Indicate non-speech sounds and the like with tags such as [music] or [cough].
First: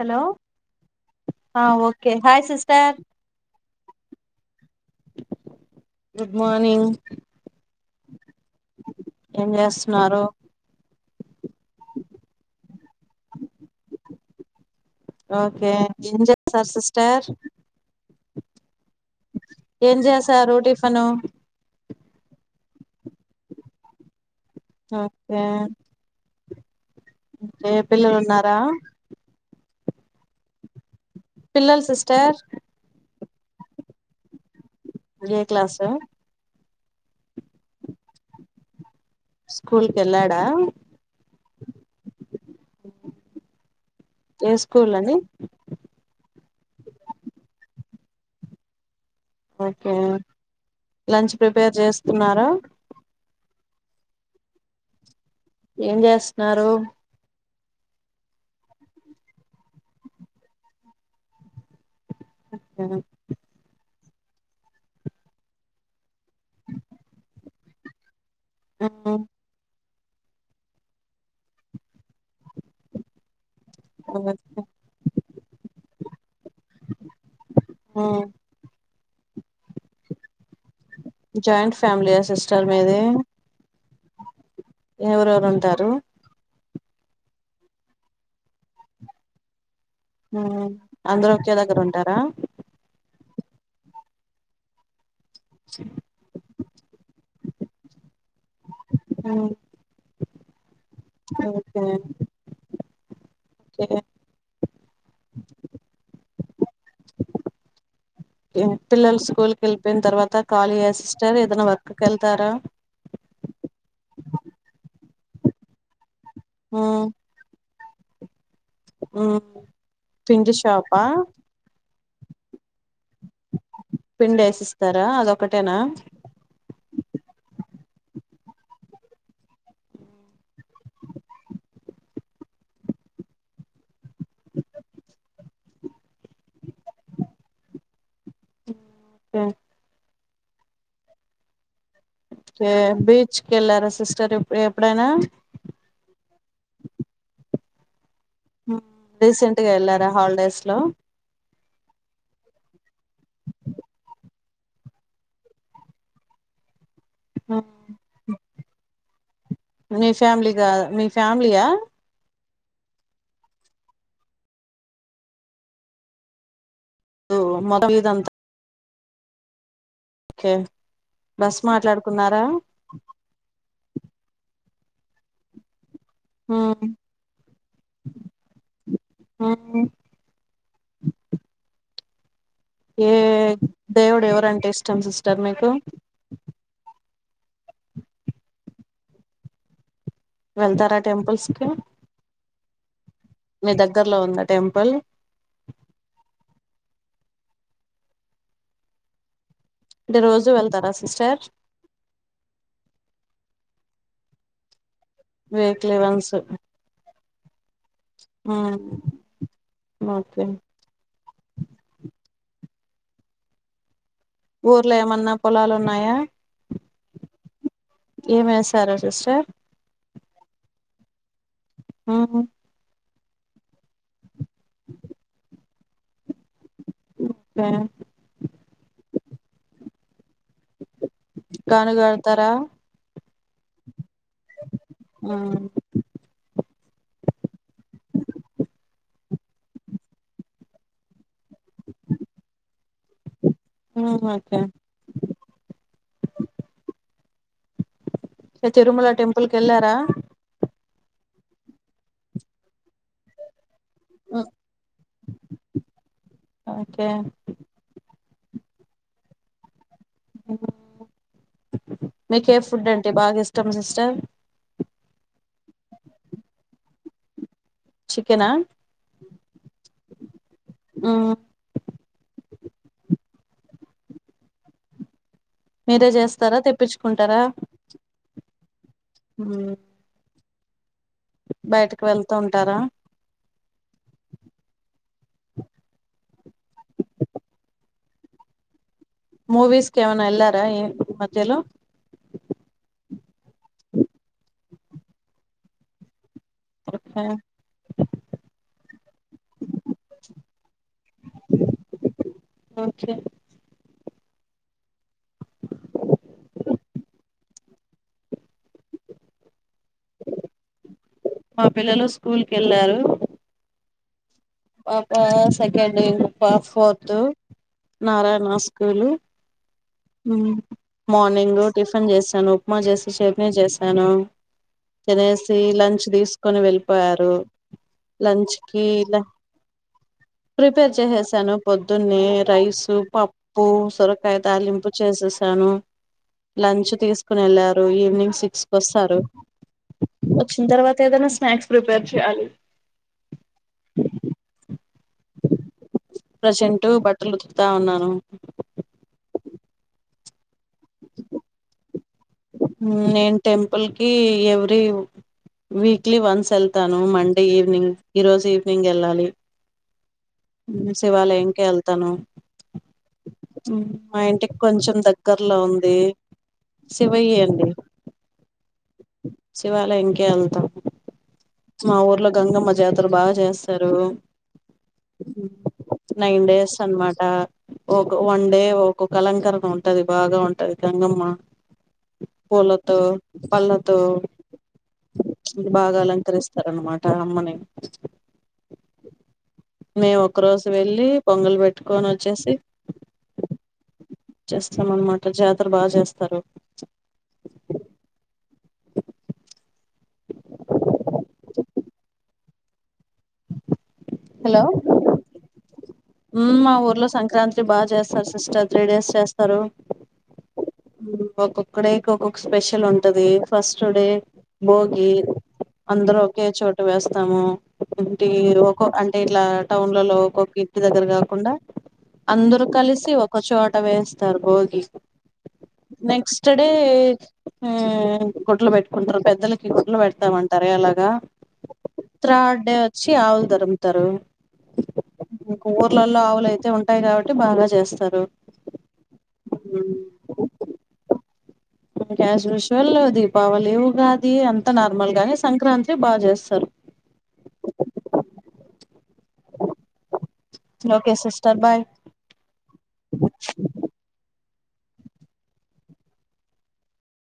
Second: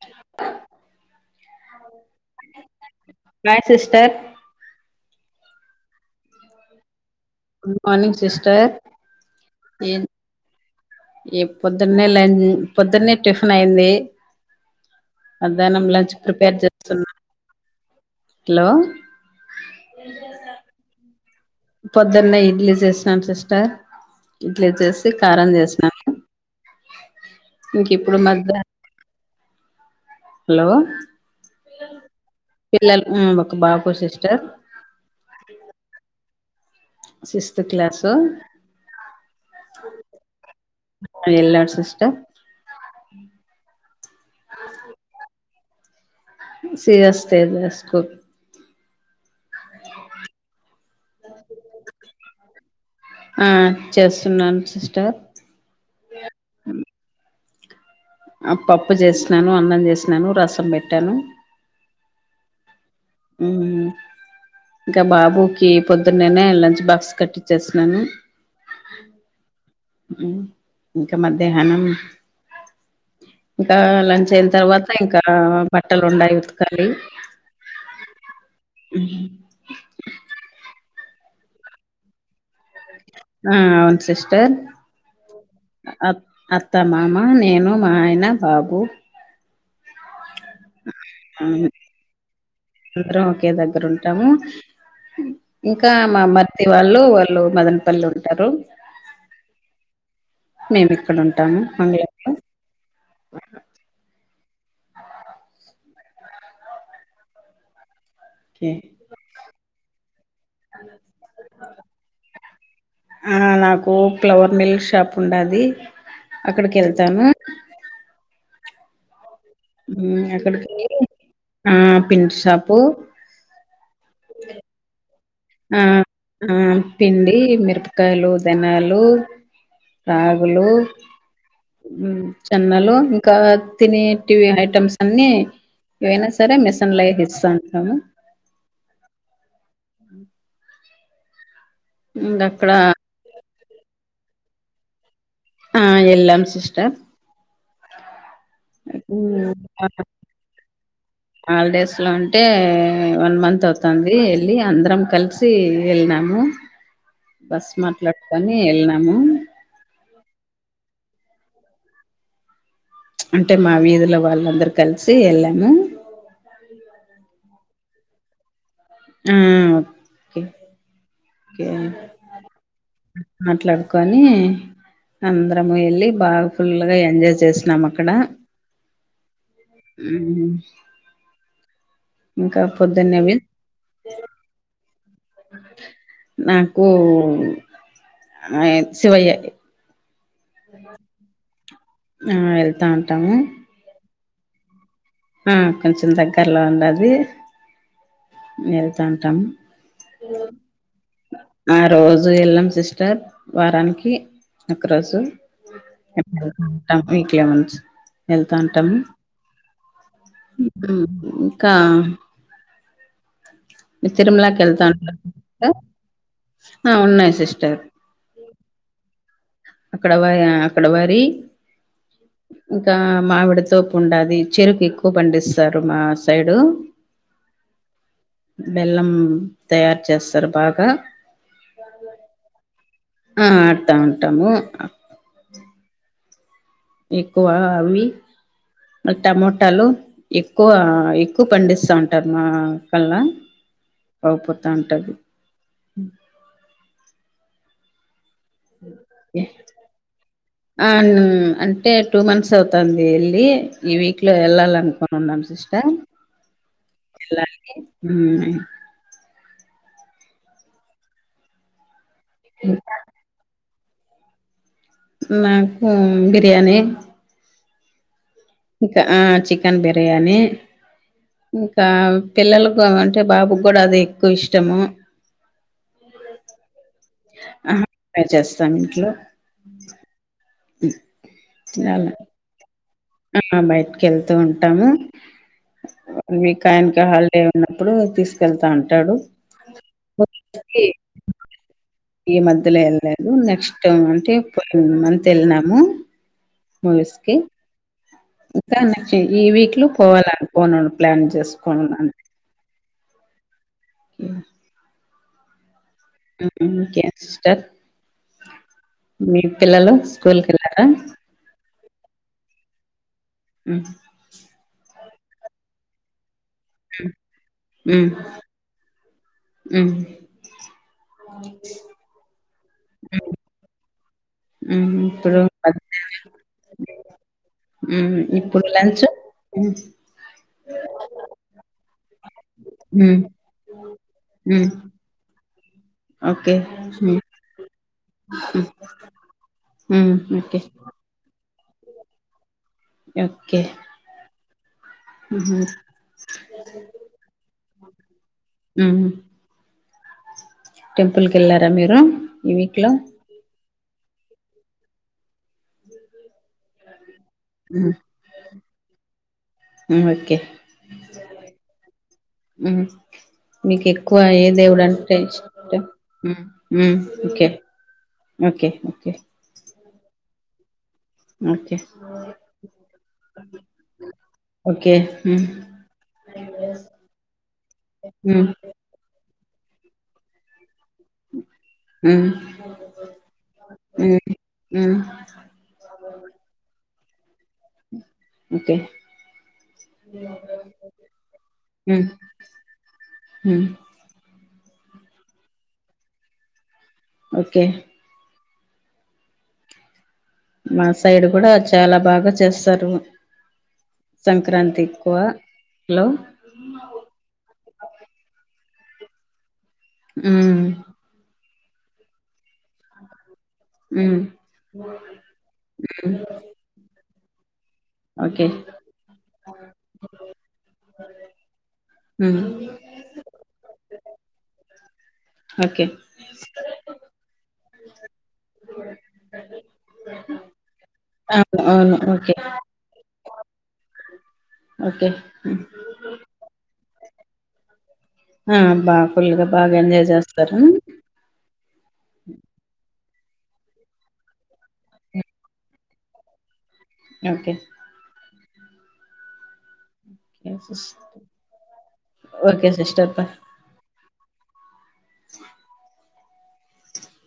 Hello ఆ okay hi sister hi sister good morning good morning sister ఏం ఎన్ చేస్తున్నారు ఇ పొద్దున్నే లంజ్ పొద్దున్నే టిఫిన్ అయింది ఓకే మధ్యాహ్నం లంచ్ ఎం ప్రిపేర్ జేస్తారు చేస్తున్నా సిస్టర్ హలో ఏం జేసారు టిఫిన్ పొద్దున్నే ఇడ్లీ చేసినాను సిస్టర్ ఇడ్లీ చేసి ఓకే కారం చేసినాను టే ఇంక ఇప్పుడు పిల్లలున్నారా మధ్య హలో పిల్లలు సిస్టర్ పిల్లలు ఉమ్ ఒక బాబు సిస్టర్ ఏ క్లాసు సిక్స్త్ క్లాసు స్కూల్ కెళ్ళాడా ఆ ఎళ్ళాడు సిస్టర్ ఏ స్కూల్ అండి C S K లర్ school okay lunch prepare చేస్తున్నారా ఆ చేస్తున్నాను సిస్టర్ ఏం జేస్తున్నారు ఆ పప్పు జేసినాను, అన్నం చేసినాను, రసం పెట్టాను ఆహ ఉ ఇంకా బాబుకి పొద్దున్నేనే లంచ్ బాక్స్ కట్టిచ్చేస్తున్నాను ఆ హు ఉ ఇంకా మధ్యాహ్నం ఇంకా లంచ్ అయిన తర్వాత ఇంకా బట్టలు ఉండాయ్ ఉతకలి ఆ ఉ జాయింట్ ఫ్యామిలీయా సిస్టర్ మీది ఆ అవును సిస్టర్ ఎవరెవరు ఉంటారు అత్తమ్మామ నేను మా ఆయన బాబు ఆ అందరూ ఓకే దగ్గర ఉంటారా అందరం ఒకే దగ్గర ఉంటాము ఇంకా మా మర్ది వాళ్ళు వాళ్ళు మదనపల్లిలో ఉంటారు ఉ మేము ఇక్కడ ఉంటాము అమీర్లో ఒకే ఒకే పిల్లలు స్కూల్కి వెళ్ళియిన తర్వాత కాళీ ఆ సిస్టర్ ఏదైనా వర్క్ కి వెళ్తారా ఆ నాకు ఫ్లవర్ మిల్ షాప్ ఉండది అక్కడికి వెళ్తాను ఉ హ్మ్. పిండి అక్కడికి షాప్ ఆ ఆ పిండ్ షాపు పిండేసిస్తారా ఆ ఆ ఆ పిండి మిరపకాయలు దాన్యాలు రాగులు జొన్నలు ఇంకా తినేటీవీ ఐటమ్స్ అన్ని ఏవైనా సరే మెషినలా తెస్తూంటాను ఓకే ఆ ఎ బీచ్కెల్లారా సిస్టర్ ఎప్పుడైనా ఆ ఎల్లాం సిస్టర్ ఆ హ్మ్. రీసెంట్గా వెళ్ళారా హాలిడేస్ లో హాలిడేస్లో అంటే వన్ మంత్ అవుతాంది వెళ్ళి అందరం కలిసి సి వెళ్ళినాము బస్ మాట్లాడ్కొని వెళ్ళినాము మీ ఫ్యామిలీగా మీ ఫ్యామిలీయా అంటే మా వీదిలో వాళ్ళందరూ కలిసి ఏళ్ళము మొదమీదంతా హుమ్ కే ఓకే బస్ కే మాట్లాడుకున్నారా మాట్లాడుకొని అందరము ఎళ్ళి బాగా ఉమ్ ఫుల్లుగా ఎంజాయ్ చేస్నం అక్కడ ఉమ్ హుమ్ ఇంకా ఏ పొద్దున్నవి దేవుడు ఎవరంటే ఇష్టం సిస్టర్ మీకు నాకు శివయ్యే వెళ్తారా టెంపుల్స్కి ఆ వెళ్తా ఉంటాము మీ దగ్గరలో ఉందా టెంపుల్ మ్ కొంచెం దగ్గరలో ఉండాది. వెళ్తాంటాం. అంటే రోజు వెళ్తారా సిస్టర్? ఆ రోజు వెళ్ళం సిస్టర్ వారానికి ఒకరోజు వీక్లీ వన్స్ ఎప్పుడు ఉంటాం వీక్ లో నుంచి మ్మ్ వెళ్తాంటం ఓకే ఇంకా మీరు తిరుమలాకి వెళ్తా ఊర్లో ఏమన్నా ఉంటరా? పొలాలు ఉన్నాయా ఆ ఉన్నాయి సిస్టర్. ఏమి ఏసారు సిస్టర్? అక్కడ వ అక్కడ వరి మ్మ్ ఇంకా మావిడితోపు ఉండాది చెరుకు ఎక్కువ పండిస్తారు మా సైడు. ప్య బెల్లం తయారు చేస్తారు బాగా. గానుగాడతార ఆ ఆడుతా ఉంటాము ఆ ఎక్కువ అవి టమాటాలు ఎక్కువ ఎక్కువ పండిస్తా ఉంటారు మా కల్ల మ్మ్ అవ్ ఓకే పోతాంటది తిరుమల టెంపుల్ కెళ్లార? అ ను అంటే టూ మంత్స్ అవుతాంది ఎళ్ళి ఈ వీక్ లో మ్మ్ ఎల్లలనుకొనున్నాం సిస్టర్ ఓకే ఎళ్ళాలి మ్ మీకు ఏ ఫుడ్ అంటే బాగా ఇష్టం సిస్టర్ నాకు బిర్యానీ చికెనా? ఇంక ఆ చికెన్ బిర్యానీ. ఆ ఇంకా పిల్లలకు అంటే బాబుకి కూడ అదే ఎక్కువ ఇష్టము. మీరే చేస్తారా తెప్పిచ్చుకుంటార? ఆహా మేం చేస్తాం ఇంట్లో బయటకి వెళ్తూ ఉంటార? ఆ బయటకి వెళ్తూ ఉంటాము. వన్ వీక్ ఆయనకి హాలిడే ఉన్నప్పుడు తీసుకెళ్తాంటాడు. మూవీస్ కి ఏమన్న ఎల్లారా ఏ ఈ మధ్యలో ఈ మధ్యలో ఎళ్లేదు నెక్స్ట్ అంటే పోయిన మంత్ ఎళ్ళినాము మూవీస్ కి ఇకనుంచి ఈ వీక్ లో పోవాలనుకోని ప్లాన్ చేసుకోనున్నాను. ఓకె మ్ మ్మ్ ఇంకేం సిస్టర్ మీ పిల్లలు స్కూల్ కి ఎళ్లార? మా పిల్లలు స్కూల్కెళ్ళారు. మ్ పాప సెకండ్ ఇయర్ పాస్ పోర్త్ మ్ నారాయణ స్కూలు మ్ మ్ మార్నింగ్ టిఫిన్ చేసాను ఉప్మా చేసి చట్నీ చేశాను. మ్ ఇప్పుడు తినేసి లంచ్ తీసుకొని వెళ్ళిపోయారు. లంచ్ కి ల ఉ ప్రిపేర్ చేసేసాను పొద్దునే రైసు మ్ పప్పు సొరకాయ మ్ తాలింపు చేసేసాను ఓకే లంచ్ మ్ తీసుకుని వెళ్ళారు ఈవినింగ్ సిక్స్కి వస్తారు మ్ ఓకే వచ్చిన తర్వాత ఏదైన స్నాక్స్ ప్రిపేర్ చెయ్యాలి ఒకే ఉహు ప్రజెంట్ బట్టలు ఉతుకుతా ఉన్నాను ఉ టెంపుల్కి వెళ్లారా మీరు ఈ వీక్ లో నేను టెంపుల్ కి ఎవ్రీ వీక్లీ వన్స్ [unintelligible] తాను మండే ఈవినింగ్ మ్ ఈ రోజు ఈవినింగ్ వెళ్ళాలి ఓకే శివాలయం కి వెళ్తాను మ్ మీకు ఎక్కువ మా ఏ ఇంటికి దేవుడు కొంచెం అంటే దగ్గరలో ఇష్టం ఉంది శివయ్య ఓకే ఓకే ఓకే శివాలయంకి వెళ్తాం ఓకే మా ఊర్లో గంగమ్మ జాతర బాగ చేస్తారు ఒకే నైన్ డేస్ అనమాట ఒక వన్ మ్ డే ఒక అలంకరణ ఉంటది బాగా ఉంటది గంగమ్మ మ్ పూలతో పల్ల మ్ మ్ బాగ అలంకరిస్తారనమాట అమ్మని ఓకే మేము ఒక్క రోజు వెళ్ళి పొంగలి పెట్టుకొని వచ్చేసి హు చేస్తాం అనమాట జాతర బాగా చేస్తారు ఒకే మా సైడ్ కూడ చాల బాగ చేస్తారు హలో సంక్రాంతి హలో మా ఊర్లో సంక్రాంతి బాగ చేస్తారు సిస్టర్ త్రీ డేస్ చేస్తారు ఉ ఒక్కొక్క డేకి ఒక్కొక్క స్పెషల్ ఉంటది ఫస్ట్ డే ఉమ్ బోగి అందరం ఒకే చోట వేస్తాము ఏంటి ఓకే అంటే ఇట్ల టౌన్లలో ఒక్కొక్క ఇంటి దగ్గర కాకుండ ఉమ్ అందరు కలిసి ఒకచోట వేస్తారు భోగి ఒకే నెక్స్ట్ డే గుడ్లు పెట్టుకుంటారు పెద్దలకి గుడ్లు పెడతాము తర [unintelligible] ఎలాగా అవును అవును ఓకే థర్డ్ డే చ్చి ఆవులు తరుముతారు ఓకే ఇంట్లలో ఆవులు అయితే ఉంటాయి కాబట్టి బాగ చేస్తారు ఆ బాగ ఫుల్గా బ ఎంజాయ్ చేస్తారు అసుశువాల్ దీపావళివు ఉగాది అంత నార్మల్ గా సంక్రాంతి బాగ చేస్తారు ఒకే అ [unintelligible] okay sister bye okay sister bye [inaudible]